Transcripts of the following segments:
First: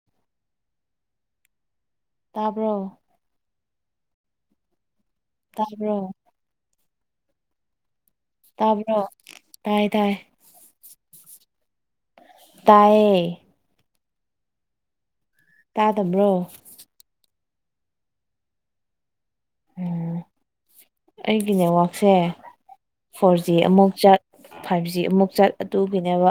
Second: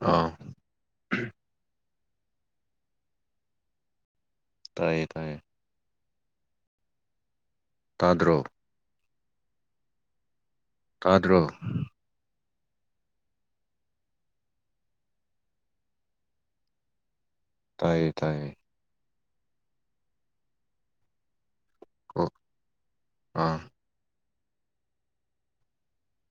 ꯑ ꯇꯥꯕ꯭ꯔꯣ ꯇꯥꯏꯌꯦ ꯇꯥꯏꯌꯦ ꯇꯥꯕ꯭ꯔꯣ ꯊꯥꯗ꯭ꯔꯣ ꯇꯥꯕ꯭ꯔꯣ ꯇꯥꯏꯌꯦ ꯇꯥꯏꯌꯦ ꯇꯥꯗ꯭ꯔꯣ ꯇꯥꯌꯦ ꯇꯥꯗꯕ꯭ꯔꯣ ꯇꯥꯏꯌꯦ ꯇꯥꯏꯌꯦ ꯎꯝ ꯑꯩꯒꯤ ꯅꯦꯠꯋꯥꯛꯁꯦ ꯑꯣ ꯐꯣꯔ ꯖꯤ ꯑꯥ ꯑꯃꯨꯛ ꯆꯠ ꯐꯥꯏꯚ ꯖꯤ ꯑꯃꯨꯛ ꯆꯠ ꯑꯗꯨꯒꯤꯅꯦꯕ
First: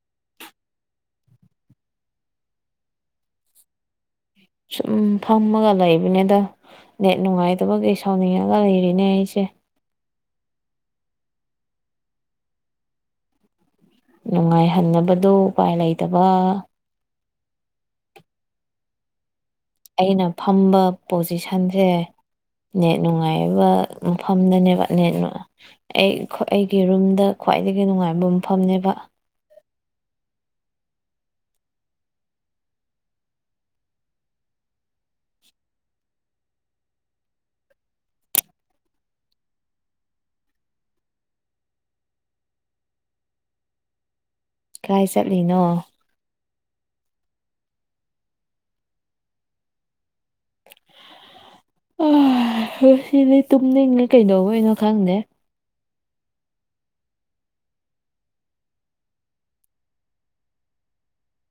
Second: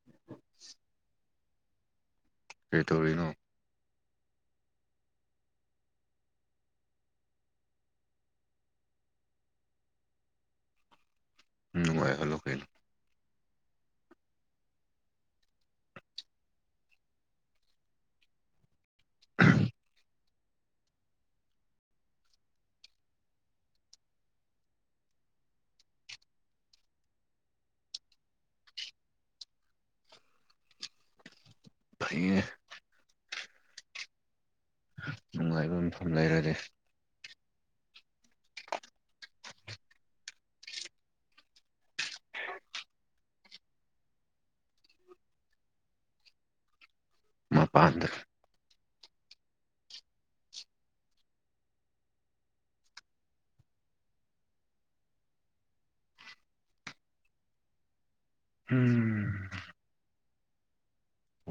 [inaudible] ꯀꯩ ꯇꯧꯔꯤꯅꯣ ꯁꯨꯝ ꯐꯝꯃꯒ ꯂꯩꯕꯅꯤꯗ ꯅꯦꯠ ꯅꯨꯡꯉꯥꯏꯇꯕꯒꯤ ꯁꯥꯎꯅꯤꯡꯉꯒ ꯂꯩꯔꯤꯅꯦ ꯑꯩꯁꯦ ꯎꯝ ꯅꯨꯡꯉꯥꯏ ꯂꯣ ꯀꯩꯅꯣ ꯅꯨꯡꯉꯥꯏꯍꯟꯅꯕꯗꯨ ꯎꯄꯥꯏ ꯂꯩꯇꯕ [unintelligible] ꯑꯩꯅ ꯐꯝꯕ ꯄꯣꯖꯤꯁꯟꯁꯦ ꯅꯦꯠ ꯅꯨꯡꯉꯥꯏꯕ ꯃꯐꯝꯗꯅꯦꯕ ꯅꯦꯠ ꯑꯩ ꯑꯩꯒꯤ ꯔꯨꯝꯗ ꯈ꯭ꯋꯥꯏꯗꯒꯤ ꯅꯨꯡꯉꯥꯏꯕ ꯃꯐꯝꯅꯦꯕ ꯐꯩꯌꯦ ꯅꯨꯡꯉꯥꯏꯕ ꯃꯐꯝ ꯂꯩꯔꯗꯤ [inaudible] ꯀꯥꯏ ꯆꯠꯂꯤꯅꯣ ꯃꯥꯄꯥꯟꯗ ꯉꯁꯤꯗꯤ ꯇꯨꯝꯅꯤꯡꯉꯦ ꯀꯩꯗꯧꯕꯩꯅꯣ ꯈꯪꯗꯦ ꯎꯝ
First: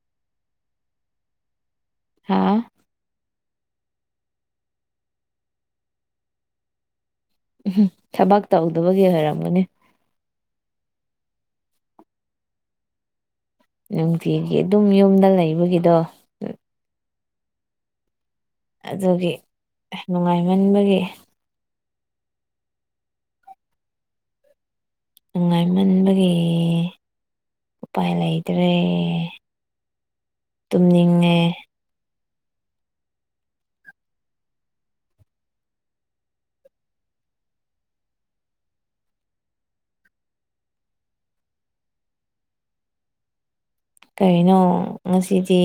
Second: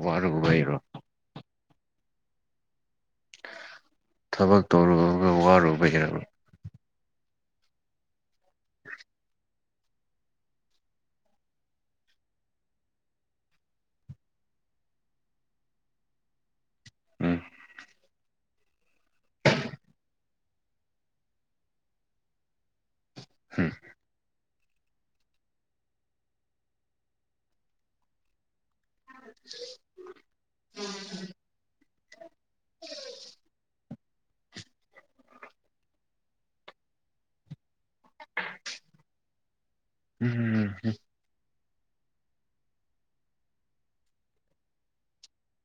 ꯋꯥꯔꯨꯕ ꯒꯩꯔꯣ ꯍꯥꯥ ꯊꯕꯛ ꯇꯧꯔꯨꯒ ꯋꯥꯔꯨꯕ ꯒꯤꯔꯕ ꯎꯝ ꯊꯕꯛ ꯇꯧꯗꯕꯒꯤ ꯑꯣꯏꯔꯝꯒꯅꯤ ꯅꯨꯡꯇꯤꯒꯤ ꯑꯗꯨꯝ ꯌꯨꯝꯗ ꯂꯩꯕꯒꯤꯗꯣ ꯎꯝ ꯑꯗꯨꯒꯤ ꯅꯨꯡꯉꯥꯏꯃꯟꯕꯒꯤ ꯍꯝ ꯅꯨꯡꯉꯥꯏꯃꯟꯕꯒꯤ ꯎꯄꯥꯏ ꯂꯩ ꯇ꯭ꯔꯦ ꯇꯨꯝꯅꯤꯡꯉꯦ [unintelligible] [unintelligible] ꯎꯝ ꯀꯔꯤꯅꯣ ꯉꯁꯤꯗꯤ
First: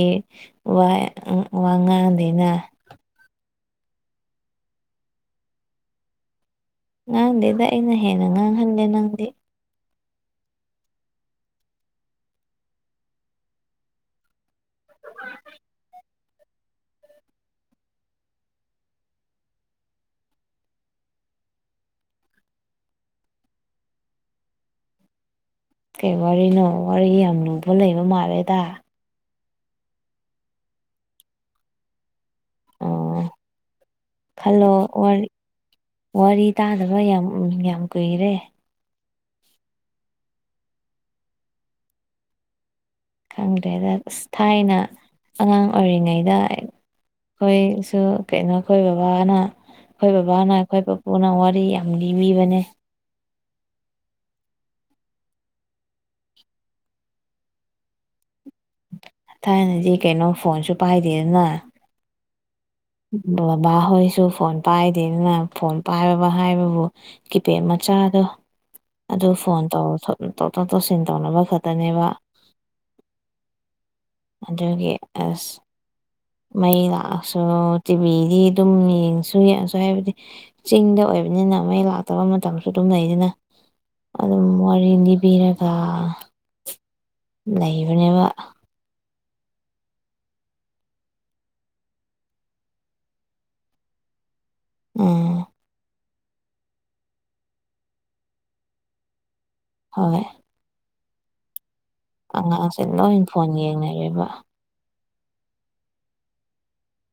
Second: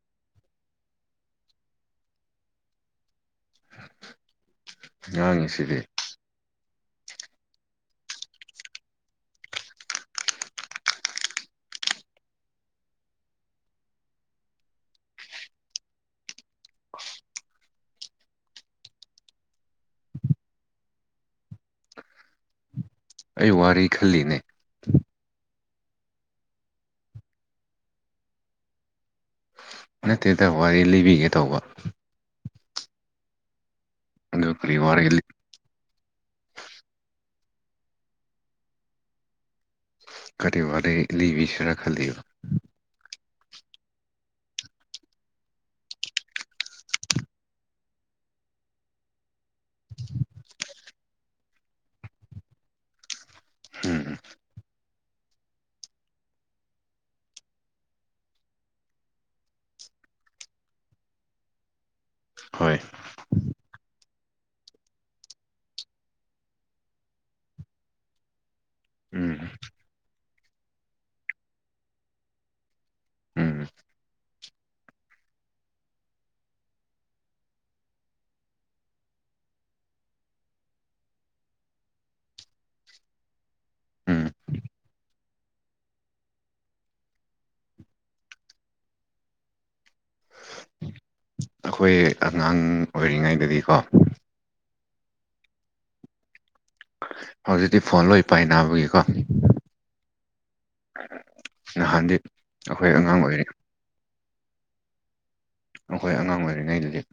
ꯋꯥ ꯉꯥꯡꯗꯦꯅ ꯉꯥꯡꯉꯤꯁꯤꯗꯤ ꯉꯥꯡꯗꯦꯗ ꯑꯩꯅ ꯍꯦꯟꯅ ꯉꯥꯡꯍꯜꯂꯦ ꯅꯪꯗꯤ [unintelligible] [unintelligible] ꯑꯩ ꯋꯥꯔꯤ ꯈꯜꯂꯤꯅꯦ ꯀꯩ ꯋꯥꯔꯤꯅꯣ ꯋꯥꯔꯤ ꯌꯥꯝ ꯂꯨꯕ ꯂꯩꯕ ꯃꯥꯜꯂꯦꯗ ꯅꯠꯇꯦꯗ ꯋꯥꯔꯤ ꯂꯤꯕꯤꯒꯦ ꯇꯧꯕ ꯑꯣ ꯑꯗꯨ ꯈꯜꯂꯣ ꯀꯔꯤ ꯋꯥꯔꯤ ꯋꯥꯔꯤ ꯇꯥꯗꯕ ꯌꯥꯝ ꯌꯥꯝ ꯀꯨꯏꯔꯦ ꯀꯔꯤ ꯋꯥꯅꯤ ꯂꯤꯕꯤꯁꯤꯔ ꯈꯜꯂꯤꯕ ꯈꯪꯗ꯭ꯔꯦꯗ ꯑ ꯊꯥꯏꯅ ꯑꯉꯥꯡ ꯑꯣꯏꯔꯤꯉꯩꯗ ꯑꯩꯈꯣꯏꯁꯨ ꯀꯩꯅꯣ ꯑꯩꯈꯣꯏ ꯕꯕꯥꯅ ꯑꯩꯈꯣꯏ ꯕꯕꯥꯅ ꯑꯩꯈꯣꯏ ꯄꯨꯄꯨꯅ ꯋꯥꯔꯤ ꯌꯥꯝ ꯂꯤꯕꯤꯕꯅꯦ ꯎꯝ ꯊꯥꯏꯅꯗꯤ ꯀꯩꯅꯣ ꯐꯣꯟꯁꯨ ꯄꯥꯏꯗꯦꯗꯅ ꯍꯣꯏ ꯕꯕꯥꯍꯣꯏꯁꯨ ꯐꯣꯟ ꯄꯥꯏꯗꯦꯅꯤꯅ ꯐꯣꯟ ꯄꯥꯏꯔꯕ ꯍꯥꯏꯕꯕꯨ ꯀꯤꯄꯦ ꯃꯆꯥꯗꯣ ꯑꯗꯨ ꯎꯝ ꯐꯣꯟꯧ ꯇꯣꯊꯣꯛ ꯇꯧꯁꯤꯟ ꯇꯧꯅꯕ ꯈꯛꯇꯅꯦꯕ ꯎꯝ ꯑꯗꯨꯒꯤ ꯑꯁ ꯃꯩ ꯂꯥꯛꯑꯁꯨ ꯇꯤꯚꯤꯗꯤ ꯑꯗꯨꯝ ꯌꯦꯡꯁꯨ ꯌꯦꯡꯉꯁꯨ ꯍꯥꯏꯕꯗꯤ ꯆꯤꯡꯗ ꯑꯣꯏꯕꯅꯤꯅ ꯃꯩ ꯂꯥꯛꯇꯕ ꯃꯇꯝꯁꯨ ꯑꯗꯨꯝ ꯂꯩꯗꯅ ꯎꯝ ꯑꯗꯨꯝ ꯋꯥꯔꯤ ꯂꯤꯅꯤꯕꯤꯔꯒ ꯂꯩꯕꯅꯦꯕ ꯑꯩꯈꯣꯏ ꯑꯉꯥꯡ ꯑꯣꯏꯔꯤꯉꯩꯗꯗꯤꯀꯣ ꯎꯝ ꯍꯧꯖꯤꯛꯇꯤ ꯐꯣꯟ ꯂꯣꯏ ꯄꯥꯏꯅꯕꯒꯤꯀꯣ ꯍꯣꯏ ꯍꯥꯟꯗꯤ ꯑꯉꯥꯡꯁꯦ ꯂꯣꯏ ꯐꯣꯟ ꯌꯦꯡꯅꯔꯦꯕ ꯑꯩꯈꯣꯏ ꯑꯉꯥꯡ ꯑꯣꯏꯔꯤꯉꯩꯗꯞ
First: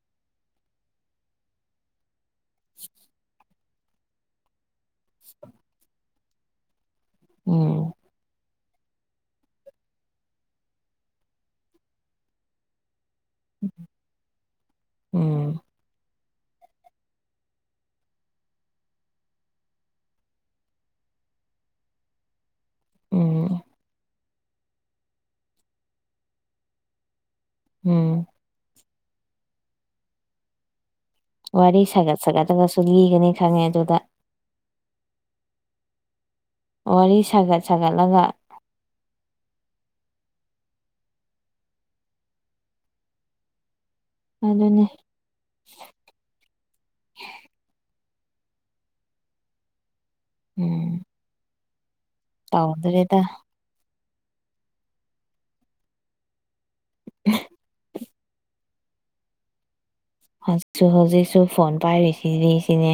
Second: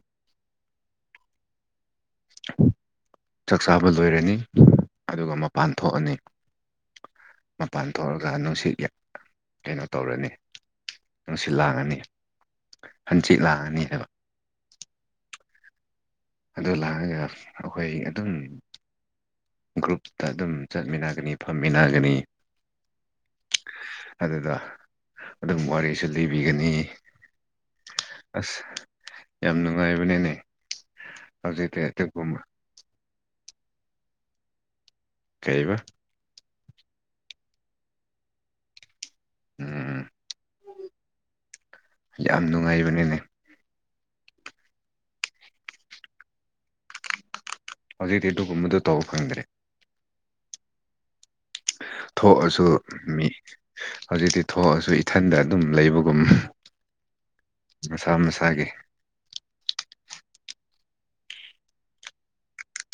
ꯆꯥꯛ ꯆꯥꯕ ꯂꯣꯏꯔꯅꯤ ꯑꯗꯨꯒ ꯃꯄꯥꯟ ꯊꯣꯛꯑꯅꯤ ꯃꯄꯥꯟ ꯎꯝ ꯊꯣꯛꯧꯔꯒ ꯅꯨꯡꯁꯤꯠ ꯌꯥ ꯀꯩꯅꯣ ꯇꯧꯔꯅꯤ ꯅꯨꯡꯁꯤꯠ ꯂꯥꯡꯉꯅꯤ ꯍꯟꯆꯤꯠ ꯂꯥꯡꯉꯅꯤ ꯍꯥꯏꯕ ꯎꯝ ꯑꯗꯨ ꯂꯥꯛꯑꯒ ꯑꯩꯈꯣꯏ ꯑꯗꯨꯝ ꯒ꯭ꯔꯨꯞꯇ ꯑꯗꯨꯝ ꯆꯠꯃꯤꯟꯅꯒꯅꯤ ꯐꯝꯃꯤꯟꯅꯒꯅꯤ ꯎꯝ ꯑꯗꯨꯗ ꯑꯗꯨꯝ ꯋꯥꯔꯤꯁꯨ ꯂꯤꯕꯤꯒꯅꯤ ꯎꯝ ꯑꯁ ꯌꯥꯝ ꯅꯨꯡꯉꯥꯏꯕꯅꯦꯅꯦ [unintelligible] ꯋꯥꯔꯤ ꯁꯥꯒꯠ ꯁꯥꯒꯠꯇꯅꯁꯨ ꯂꯤꯒꯅꯤ ꯈꯪꯉꯦ ꯑꯗꯨꯗ ꯀꯩꯕ ꯋꯥꯔꯤ ꯁꯥꯒꯠ ꯁꯥꯒꯠꯂꯒ ꯎꯝ ꯌꯥꯝ ꯅꯨꯡꯉꯥꯏꯕꯅꯤꯅꯦ ꯑꯗꯨꯅꯦ ꯍꯧꯖꯤꯛꯇꯤ ꯑꯗꯨꯒꯨꯝꯕꯗꯨ ꯇꯧ ꯐꯪꯗ꯭ꯔꯦ ꯎꯝ ꯊꯣꯛꯑꯁꯨ ꯇꯧꯗ꯭ꯔꯦꯗ ꯃꯤ ꯍꯧꯖꯤꯛꯇꯤ ꯊꯣꯛꯑꯁꯨ ꯏꯊꯟꯗ ꯑꯗꯨꯝ ꯂꯩꯕꯒꯨꯝ ꯃꯁꯥ ꯃꯁꯥꯒꯤ ꯍꯧꯖꯤꯛꯁꯨ ꯍꯧꯖꯤꯛꯁꯨ ꯐꯣꯟ ꯄꯥꯏꯔꯤꯁꯤꯗꯤ ꯁꯤꯅꯦ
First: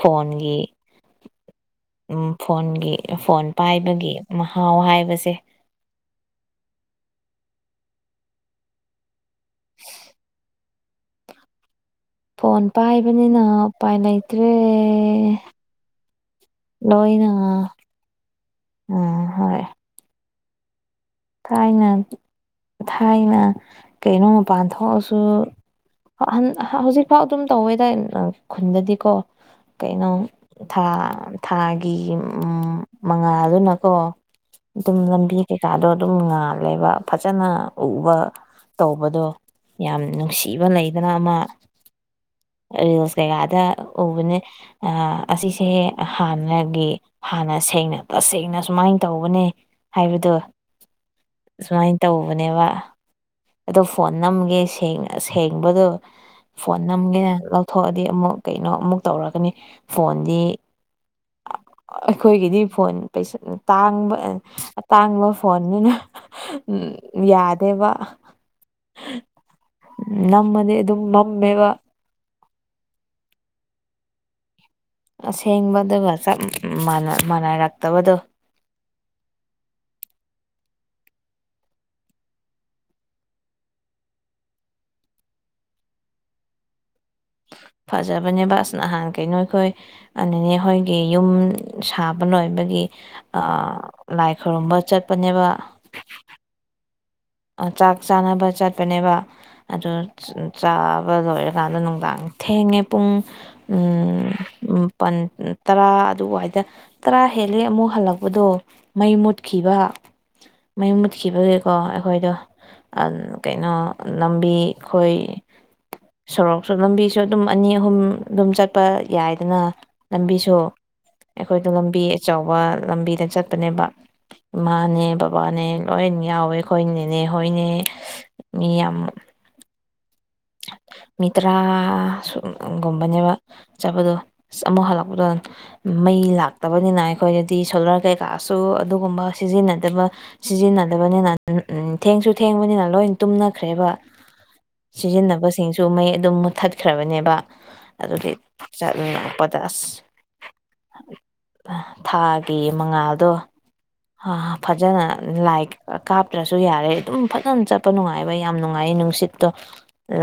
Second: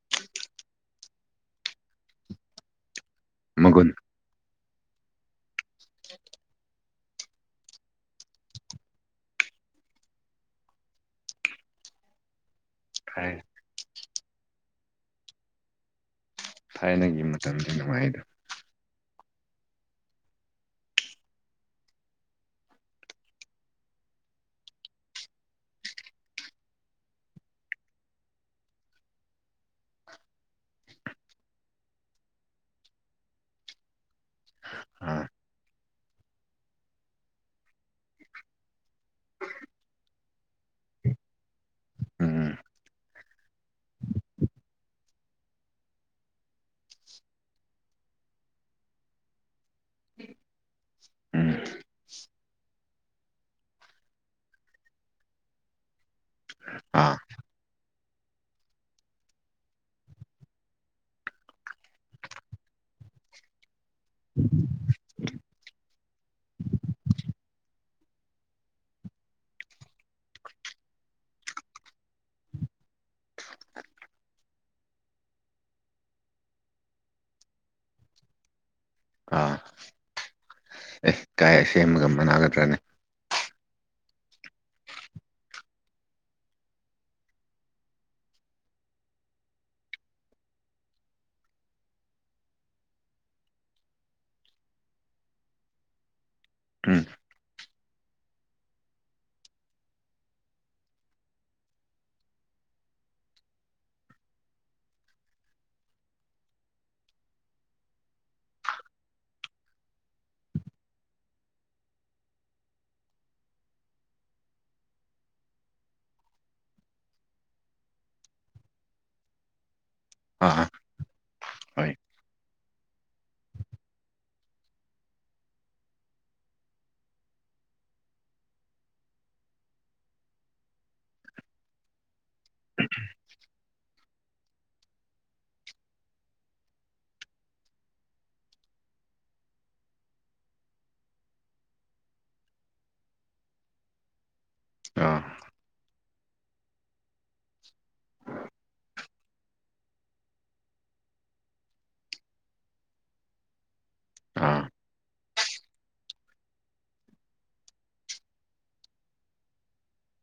ꯐꯣꯟꯒꯤ ꯎꯝ ꯐꯣꯟꯒꯤ ꯐꯣꯟ ꯃꯒꯨꯟ ꯄꯥꯏꯕꯒꯤ ꯃꯍꯥꯎ ꯍꯥꯏꯕꯁꯦ [inaudible] ꯐꯣꯟ ꯍꯥꯏ ꯄꯥꯏꯕꯅꯤꯅ ꯎꯄꯥꯏ ꯂꯩꯇ꯭ꯔꯦ ꯊꯥꯏꯅꯒꯤ ꯂꯣꯏꯅ ꯃꯇꯝꯗꯤ ꯅꯨꯡꯉꯥꯏꯗꯣ ꯑ ꯍꯣꯏ ꯊꯥꯏꯅ ꯊꯥꯏꯅ ꯀꯩꯅꯣ ꯃꯄꯥꯟ ꯊꯣꯛꯑꯁꯨ ꯍꯟ ꯍꯧꯖꯤꯛꯐꯥꯎ ꯑꯗꯨꯝ ꯇꯧꯋꯦ ꯇꯥꯏ ꯈꯨꯟꯗꯗꯤꯀꯣ ꯀꯩꯅꯣ ꯊꯥ ꯊꯥꯒꯤ ꯃꯉꯥꯜꯗꯨꯅꯀꯣ ꯑꯗꯨꯝ ꯑꯥ ꯂꯝꯕꯤ ꯀꯩꯀꯥꯗꯣ ꯑꯗꯨꯝ ꯉꯥꯜꯂꯦꯕ ꯐꯖꯅ ꯎꯕ ꯇꯧꯕꯗꯣ ꯌꯥꯝ ꯅꯨꯡꯁꯤꯕ ꯂꯩꯗꯅ ꯑꯃ ꯎꯝ ꯔꯤꯜꯁ ꯀꯌꯥꯗ ꯎꯕꯅꯦ ꯑ ꯑꯁꯤꯁꯦ ꯍꯥꯟꯅꯒꯤ ꯍꯥꯟꯅ ꯁꯦꯡꯅ ꯇꯁꯦꯡꯅ ꯁꯨꯃꯥꯏ ꯇꯧꯕꯅꯦ ꯍꯥꯏꯕꯗꯨ ꯎꯝ ꯁꯨꯃꯥꯏꯟ ꯇꯧꯕꯅꯦꯕ ꯑꯗꯣ ꯐꯣꯟ ꯅꯝꯒꯦ ꯁꯦꯡ ꯁꯦꯡꯕꯗꯨ ꯐꯣꯟ ꯑꯥ ꯅꯝꯒꯦ ꯂꯧꯊꯣꯛꯑꯗꯤ ꯑꯃꯨꯛ ꯀꯩꯅꯣ ꯑꯃꯨꯛ ꯇꯧꯔꯒꯅꯤ ꯐꯣꯟꯗꯤ ꯑꯩꯈꯣꯏꯒꯤꯗꯤ ꯐꯣꯟ ꯇꯥꯡꯕ ꯑꯇꯥꯡꯕ ꯐꯣꯟꯅꯤꯅ ꯌꯥꯗꯦꯕ ꯃꯝꯕꯗꯤ ꯑꯗꯨꯝ ꯃꯝꯃꯦꯕ [unintelligible] ꯑꯁꯦꯡꯕꯗꯨꯒ ꯆꯞ ꯃꯥꯟꯅ ꯃꯥꯥꯟꯅꯔꯛꯇꯕꯗꯨ ꯑꯥ ꯑꯦ ꯀꯥꯏ ꯁꯦꯝꯃꯒ ꯃꯅꯥꯒꯗ꯭ꯔꯅꯤ ꯐꯖꯕꯅꯦꯕ ꯑꯁ ꯅꯍꯥꯟ ꯀꯩꯅꯣ ꯑꯩꯈꯣꯏ ꯑ ꯅꯤꯅꯦ ꯍꯣꯏꯒꯤ ꯌꯨꯝ ꯁꯥꯕ ꯂꯣꯏꯕꯒꯤ ꯑ ꯂꯥꯏ ꯈꯨꯔꯨꯝꯕ ꯆꯠꯄꯅꯦꯕ ꯎꯝ ꯑ ꯆꯥꯛ ꯆꯥꯟꯅꯕ ꯆꯠꯄꯅꯦꯕ ꯑꯗꯣ ꯆꯥꯕ ꯂꯣꯏꯔꯀꯥꯟꯗ ꯅꯨꯡꯗꯥꯡ ꯊꯦꯡꯉꯦ ꯄꯨꯡ ꯎꯝ ꯃꯥꯄꯟ ꯇꯔꯥ ꯑꯗꯨꯋꯥꯏꯗ ꯇꯔꯥ ꯍꯦꯜꯂꯦ ꯑꯃꯨꯛ ꯍꯜꯂꯛꯄꯗꯣ ꯃꯩ ꯃꯨꯠꯈꯤꯕ ꯃꯩ ꯃꯨꯠꯈꯤꯕꯒꯤꯀꯣ ꯈꯣꯏꯗꯣ ꯑ ꯀꯩꯅꯣ ꯂꯝꯕꯤ ꯈꯣꯏ ꯁꯣꯔꯣꯛꯁꯨ ꯂꯝꯕꯤꯁꯨ ꯑꯗꯨꯝ ꯑꯅꯤ ꯑꯍꯨꯝ ꯑꯗꯨꯝ ꯆꯠꯄ ꯌꯥꯏꯗꯅ ꯂꯝꯕꯤꯁꯨ ꯑꯥ ꯑꯩꯈꯣꯏꯗꯣ ꯍꯣꯏ ꯂꯝꯕꯤ ꯑꯆꯧꯕ ꯂꯝꯕꯤꯗ ꯆꯠꯄꯅꯦꯕ ꯏꯃꯥꯅꯦ ꯕꯕꯥꯅꯦ ꯂꯣꯏꯟ ꯌꯥꯎꯋꯦ ꯈꯣꯏ ꯅꯦꯅꯦ ꯍꯣꯏꯅꯦ ꯃꯤ ꯌꯥꯝ ꯃꯤ ꯇ꯭ꯔꯥ ꯁꯨꯝ ꯒꯨꯝꯕꯅꯦꯕ ꯆꯠꯄꯗꯨ ꯑꯁ ꯑꯃꯨꯛ ꯍꯜꯂꯛꯄꯗꯨꯟ ꯃꯩ ꯂꯥꯛꯇꯕꯅꯤꯅ ꯑꯩꯈꯣꯏꯗꯗꯤ ꯁꯣꯂꯔ ꯀꯩꯀꯥꯁꯨ ꯑꯗꯨꯒꯨꯝꯕ ꯁꯤꯖꯤꯟꯅꯗꯕ ꯁꯤꯖꯤꯟꯅꯗꯕꯅꯤꯅ ꯎꯝ ꯊꯦꯡꯁꯨ ꯊꯦꯡꯕꯅꯤꯅ ꯂꯣꯏꯟ ꯇꯨꯝꯅꯈ꯭ꯔꯦꯕ ꯑꯥ ꯁꯤꯖꯤꯟꯅꯕ ꯁꯤꯡꯁꯨ ꯃꯩ ꯑꯗꯨꯝ ꯃꯨꯊꯠꯈ꯭ꯔꯕꯅꯦꯕ ꯑꯗꯨꯒꯤ ꯆꯠ ꯄꯥꯗꯁ ꯊꯥꯒꯤ ꯃꯉꯥꯗꯣ ꯍꯥ ꯑꯥ ꯐꯖꯅ ꯂꯥꯏ ꯀꯥꯞꯇ꯭ꯔꯁꯨ ꯌꯥꯔꯦ ꯑꯗꯨꯝ ꯐꯖꯅ ꯆꯠꯄ ꯅꯨꯡꯉꯥꯏꯕ ꯌꯥꯝ ꯅꯨꯡꯉꯥꯏꯌꯦ ꯅꯨꯡꯁꯤꯠꯇꯣ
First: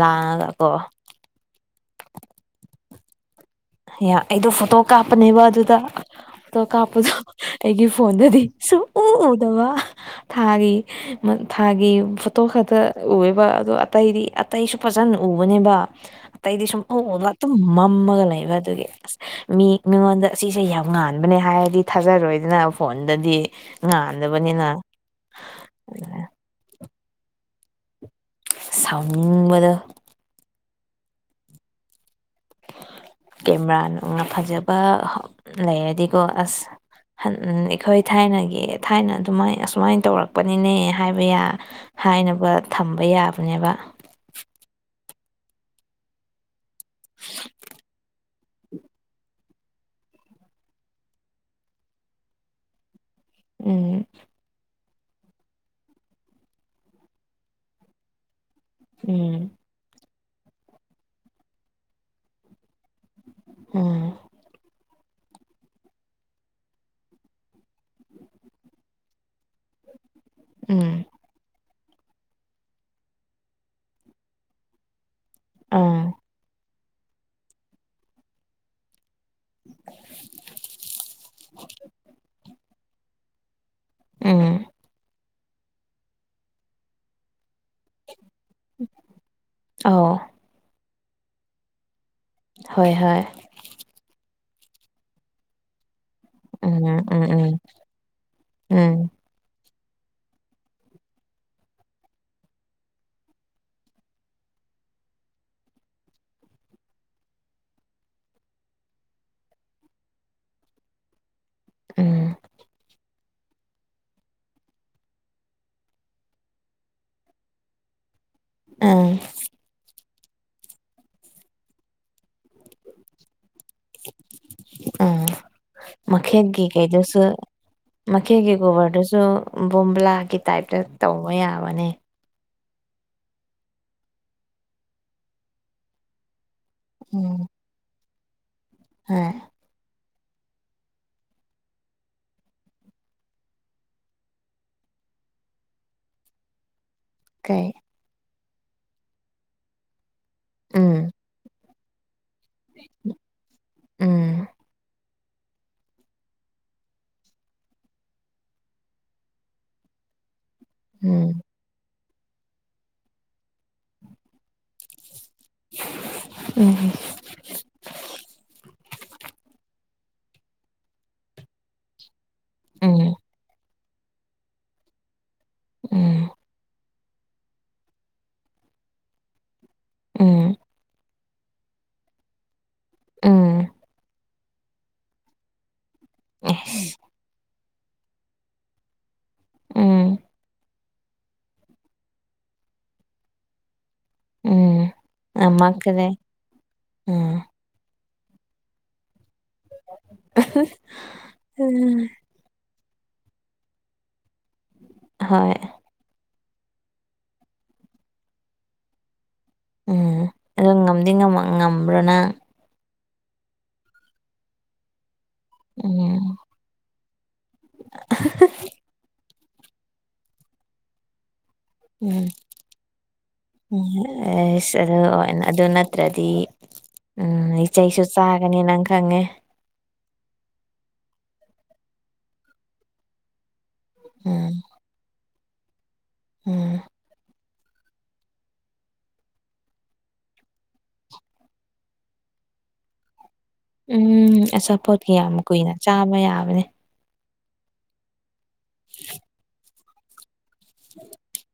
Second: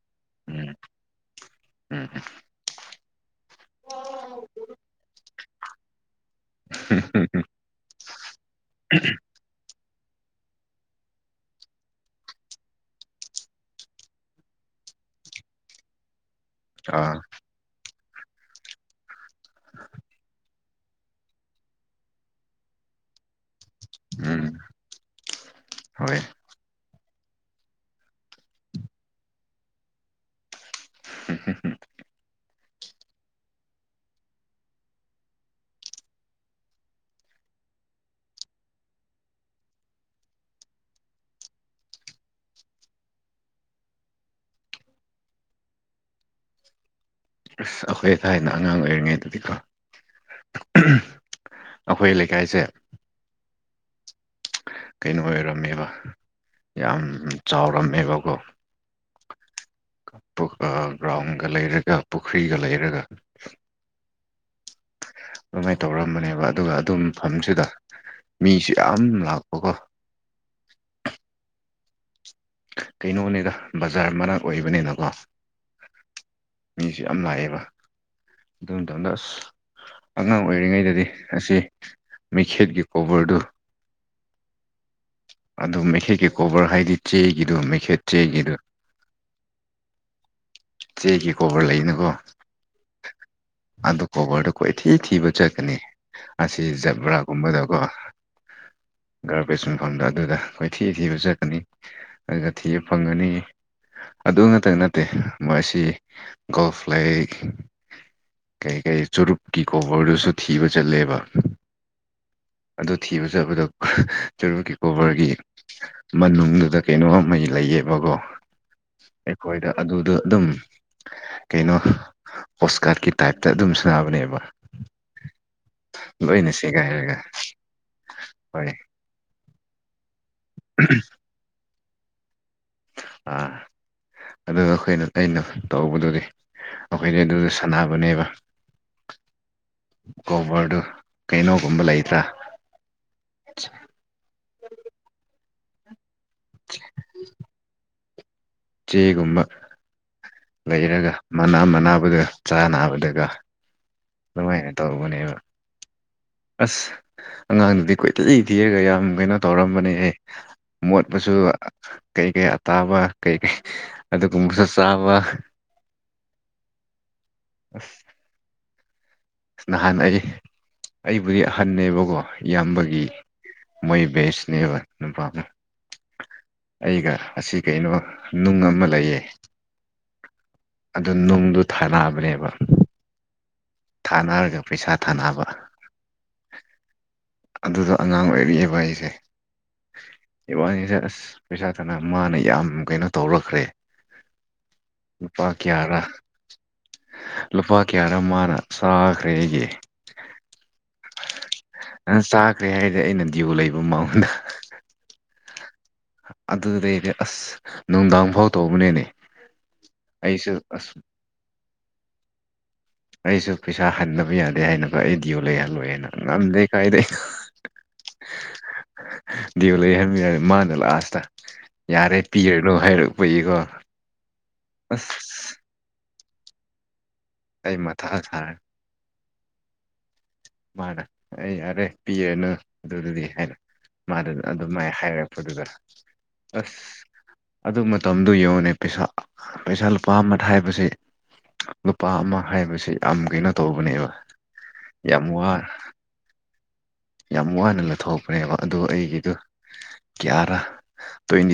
ꯂꯥꯡꯉꯒꯀꯣ ꯎꯝ ꯎꯝ ꯌꯥ ꯑꯩꯗꯣ ꯐꯣꯇꯣ ꯀꯥꯞꯄꯅꯦꯕ ꯑꯗꯨꯗ ꯐꯣꯇꯣ ꯀꯥꯞꯄꯗꯣ ꯑꯩꯒꯤ ꯐꯣꯟꯗꯗꯤ ꯁꯨꯛꯎ ꯎꯗꯕ ꯊꯥꯒꯤ ꯊꯥꯒꯤ ꯐꯣꯇꯣ ꯈꯛꯇ ꯎꯑꯦꯕ ꯑꯗꯣ ꯑꯇꯩꯗꯤ ꯑꯇꯩꯁꯨ ꯐꯖꯅ ꯎꯕꯅꯦꯕ [unintelligible] [inaudible] ꯑꯇꯩꯗꯤ ꯁꯨꯝ ꯑꯥ ꯎꯕ ꯑꯗꯨꯝ ꯃꯝꯃꯒ ꯂꯩꯕ ꯑꯗꯨꯒꯤ ꯑꯁ ꯃꯤ ꯃꯤꯉꯣꯟꯗ ꯁꯤꯁꯦ ꯌꯥꯝ ꯉꯥꯟꯕꯅꯦ ꯍꯥꯏꯔꯗꯤ ꯊꯥꯖꯔꯣꯏꯗꯅ ꯐꯣꯟꯗꯗꯤ ꯎꯝ ꯉꯥꯟꯗꯕꯅꯤꯅ ꯍꯣꯏ ꯁꯥꯎꯅꯤꯡꯕꯗꯣ [unintelligible] ꯀꯦꯃꯦꯔꯥ ꯅꯨꯡꯅ ꯐꯖꯕ ꯂꯩꯔꯗꯤꯀꯣ ꯑꯁ ꯑꯩꯈꯣꯏ ꯊꯥꯏꯅꯒꯤ ꯊꯥꯏꯅ ꯑꯗꯨꯃꯥꯏ ꯑꯁꯨꯃꯥꯏꯅ ꯇꯧꯔꯛꯄꯅꯤꯅꯦ ꯍꯥꯏꯕ ꯌꯥ ꯍꯥꯏꯅꯕ ꯊꯝꯕ ꯌꯥꯕꯅꯦꯕ ꯑꯁ ꯑꯩꯈꯣꯏ ꯊꯥꯏꯅ ꯑꯉꯥꯡ ꯑꯣꯏꯔꯤꯉꯩ ꯗꯗꯤꯀꯣ ꯑꯩꯈꯣꯏ ꯂꯩꯀꯥꯏꯁꯦ ꯎꯝ ꯀꯩꯅꯣ ꯑꯣꯏꯔꯝꯃꯦꯕ ꯌꯥꯝ ꯆꯥꯎꯔꯝꯃꯦꯕꯀꯣ ꯎꯝ ꯒ꯭ꯔꯥꯎꯟꯒ ꯂꯩꯔꯒ ꯄꯨꯈ꯭ꯔꯤꯒ ꯂꯩꯔꯒ ꯑꫭ ꯑꯗꯨꯃꯥꯏꯅ ꯇꯧꯔꯝꯕꯅꯦꯕ ꯑꯗꯨꯒ ꯑꯗꯨꯝ ꯃꯐꯝꯁꯤꯗ ꯃꯤꯁꯨ ꯌꯥꯝ ꯂꯥꯛꯄꯀꯣ ꯎꯝ ꯀꯩꯅꯣꯅꯤꯗ ꯕꯖꯥꯔ ꯃꯅꯥꯛ ꯑꯣꯏꯕꯅꯤꯅꯀꯣ ꯑꯥ ꯃꯤꯁꯨ ꯌꯥꯝ ꯂꯥꯛꯑꯦꯕ ꯑꯗꯨ ꯃꯇꯝꯗ ꯑ ꯑꯉꯥꯡ ꯑꯣꯏꯔꯤꯉꯩꯗꯗꯤ ꯑꯁꯤ ꯃꯩꯈꯦꯠꯀꯤ ꯀꯣꯕꯔꯗꯨ ꯎꯪ ꯑꯗꯨ ꯃꯩꯈꯦꯠꯀꯤ ꯀꯣꯕꯔ ꯍꯥꯏꯗꯤ ꯆꯦꯒꯤꯗꯨ ꯃꯩꯈꯦꯠ ꯆꯦꯒꯤꯗꯨ ꯑꯧ ꯆꯦꯛꯒꯤ ꯀꯣꯕꯔ ꯂꯩꯅꯨꯀꯣ ꯍꯣꯏ ꯍꯣꯏ ꯑꯗꯨ ꯀꯣꯕꯔꯗꯣ ꯈ꯭ꯋꯥꯏꯊꯤ ꯊꯤꯕ ꯆꯠꯀꯅꯤ ꯑꯁꯤ ꯎꯝ ꯎꯝ ꯎꯝ ꯖꯕ꯭ꯔꯥꯒꯨꯝꯕꯗꯀꯣ ꯎꯝ ꯒꯥꯔꯕꯦꯖ ꯁꯨꯝ ꯐꯪꯗ ꯑꯗꯨꯗ ꯑꯩꯈꯣꯏ ꯊꯤꯕ ꯊꯤꯕ ꯆꯠꯀꯅꯤ ꯑꯗꯨꯗ ꯊꯤꯕ ꯐꯪꯒꯅꯤ ꯑꯗꯨ ꯉꯛꯇ ꯅꯠꯇꯦ ꯃꯁꯤ ꯒꯣꯜꯐ ꯂꯛ ꯀꯩ ꯀꯩ ꯆꯨꯔꯨꯞꯀꯤ ꯀꯣꯕꯔꯗꯨꯁꯨ ꯊꯤꯕ ꯆꯠꯂꯦꯕ ꯎꯝ ꯑꯗꯨ ꯊꯤꯕ ꯆꯠꯕꯗ ꯆꯨꯔꯨꯀꯤꯀꯣꯕꯔꯒꯤ ꯃꯅꯨꯡꯗꯨꯗ ꯀꯩꯅꯣ ꯑꯃꯒꯤ ꯂꯩꯌꯦꯕꯀꯣ ꯑꫭ ꯑꯩꯈꯣꯏꯗ ꯑꯗꯨꯗ ꯑꯗꯨꯝ ꯀꯩꯅꯣ ꯑꯣꯁꯀꯥꯔꯠꯀꯤ ꯇꯥꯏꯞꯇ ꯑꯗꯨꯝ ꯁ ꯑꫭ ꯂꯣꯏꯅ ꯃꯈꯦꯛꯀꯤ ꯁꯦꯒꯥꯏꯔꯒ ꯀꯩꯗꯨꯁꯨ ꯃꯈꯦꯛꯀꯤ ꯍꯣꯏ ꯒꯣꯕꯔꯗꯨꯁꯨ ꯕꯣꯝꯂꯥꯒꯤ ꯇꯥꯏꯞꯇ ꯇꯧꯕ ꯌꯥꯕꯅꯦ ꯑꯥ ꯑꯗꯨꯒ ꯑꯩꯈꯣꯏꯅ ꯑꯩꯅ ꯇꯧꯕꯗꯨꯗꯤ ꯑꯩꯈꯣꯏꯗꯤ ꯑꯗꯨꯗ ꯁꯅꯥꯕꯅꯦꯕ ꯍꫭꯏ ꯒꯣꯕꯔꯗꯨ ꯀꯩꯅꯣꯒꯨꯝꯕ ꯂꯩꯇ꯭ꯔꯥ [inaudible] ꯀ ꯀꯩ ꯆꯦꯒꯨꯝꯕ ꯎꯝ ꯂꯩꯔꯒ ꯃꯅꯥ ꯃꯅꯥꯕꯒ ꯆꯥ ꯅꯥꯅꯕꯗꯒ ꯎꯝ ꯑꯗꯨꯃꯥꯏꯅ ꯇꯧꯕꯅꯦꯕ ꯑꯁ ꯑꯉꯥꯡꯗꯨꯗꯤ ꯀꯣꯏꯊꯂꯤ ꯊꯤꯔꯒ ꯌꯥꯝ ꯀꯩꯅꯣ ꯇꯧꯔꯝꯕꯅꯦ ꯑꯦ ꯎꯝ ꯃꯣꯠꯄꯁꯨ ꯀꯩꯀꯩ ꯑꯇꯥꯕ ꯀꯩꯀꯩ ꯑꯗꯨꯒꯨꯝꯕꯁꯨ ꯆꯥꯕ ꯎꯝ [inaudible] ꯑ ꯅꯍꯥꯟ ꯑꯩ ꯑꯩꯕꯨꯗꯤ ꯑꯍꯟꯅꯦꯕꯀꯣ ꯏꯌꯥꯝꯕꯒꯤ ꯎꯝ ꯃꯣꯏꯕꯦꯁꯅꯦꯕ ꯅꯕ꯭ꯔ ꯎꯝ ꯑꯩꯒ ꯑꯁꯤ ꯀꯩꯅꯣ ꯅꯨꯡ ꯑꯃ ꯂꯩꯌꯦ ꯎꯝ ꯑꯗꯨ ꯅꯨꯡꯗꯨ ꯊꯥꯅꯕꯅꯦꯕ ꯑ ꯀꯥꯟꯅꯔꯒ ꯄꯩꯁꯥ ꯊꯥꯅꯕ ꯏꯁꯁ ꯑꯗꯨꯗꯣ ꯑꯉꯥꯡ ꯑꯣꯏꯔꯛꯑꯦꯕ ꯑꯩꯁꯦ ꯎꯝ ꯏꯕꯥꯅꯤꯁꯦ ꯑꯁ ꯄꯩꯁꯥ ꯇꯅ ꯃꯥꯅ ꯌꯥꯝ ꯀꯩꯅꯣ ꯇꯧꯔꯛꯈ꯭ꯔꯦ ꯎꯝ ꯂꯨꯄꯥ ꯀꯔꯥ ꯉꯝꯃꯛꯈ꯭ꯔꯦ ꯎꯝ ꯂꯨꯄꯥ ꯀꯌꯥꯔ ꯃꯥꯅ ꯆꯥꯈ꯭ꯔꯦ ꯑꯩꯒꯤ ꯎꯝ ꯅꯪ ꯆꯥꯈ꯭ꯔꯦ ꯍꯥꯏꯔꯗꯤꯦ ꯑꯩꯅ ꯗꯤꯌꯨ ꯂꯩꯕ ꯃꯎꯟꯗ ꯍꯣꯏ ꯑꯗꯨꯗꯩꯅꯦ ꯑꯁ ꯅꯨꯡꯗꯥꯡ ꯐꯥꯎ ꯇꯧꯕꯅꯦꯅꯦ ꯎꯝ ꯑꯩꯁꯨ ꯑꯗꯣ ꯑꯁ ꯉꯝꯗꯤ ꯉꯝꯕ꯭ꯔꯅ ꯑꯩꯁꯨ ꯄꯩꯁꯥ ꯍꯟꯗꯕ ꯌꯥꯗꯦ ꯍꯥꯏꯅꯕ ꯑꯩ ꯗꯤꯌꯣ ꯂꯩꯍꯜꯂꯣꯏꯦꯅ ꯎꯝ ꯉꯝꯗꯦ ꯀꯥꯏꯗ ꯑꯩ [unintelligible] ꯗꯦꯕꯨ ꯂꯩꯍꯟꯃꯤꯔꯅꯤ ꯃꯥꯅꯦ ꯂꯥꯛ ꯑꯥꯁꯇ ꯌꯥꯔꯦ ꯎꯝ ꯄꯤꯔꯅꯣ ꯍꯥꯏꯔꯛꯄꯌꯦꯀꯣ ꯎꯝ ꯑꯦꯁ ꯑꯗꯨ ꯑꯁ ꯑꯣꯏꯅ ꯑꯗꯨ ꯅꯠꯇ꯭ꯔꯗꯤ ꯎꯝ ꯑꯩ ꯏꯆꯁꯨ ꯃꯊꯥ ꯁꯥꯔꯦ ꯆꯥꯒꯅꯤ ꯅꯪ ꯈꯪꯉꯦ ꯃꯥꯅ ꯑꯩ ꯌꯥꯔꯦ ꯄꯤꯔꯅꯨ ꯑꯗꯨꯗꯨꯗꯤ ꯍꯥꯏꯅ ꯃꯥꯗꯨꯅ ꯎꯝ ꯑꯗꯨꯝꯥꯏ ꯍꯥꯏꯔ ꯐꯗꯨꯗ ꯎꯝ ꯑꯁ ꯑꯗꯨ ꯃꯇꯝꯗꯨ ꯌꯦꯡꯉꯣꯅꯦ ꯄꯩꯁꯥ ꯄꯩꯁꯥ ꯂꯨꯄꯥ ꯑꯃ ꯍꯥꯏꯕꯁꯤ ꯂꯨꯄꯥ ꯑꯃ ꯍꯥꯏꯕꯁꯤ ꯌꯥꯝ ꯀꯩꯅꯣ ꯇꯧꯕꯅꯦꯕ ꯎꯝ ꯑꯆꯥꯄꯣꯠꯀꯤ ꯌꯥꯝ ꯀꯨꯏꯅ ꯆꯥꯕ ꯌꯥꯕꯅꯦ ꯌꯥꯝ ꯋꯥꯅ ꯂꯧꯊꯣꯛꯄꯅꯦꯕ ꯑꯗꯨ ꯑꯩꯒꯤꯗꯨ ꯀꯤꯌꯥꯔꯥ ꯇ꯭ꯋꯦꯟꯇꯤ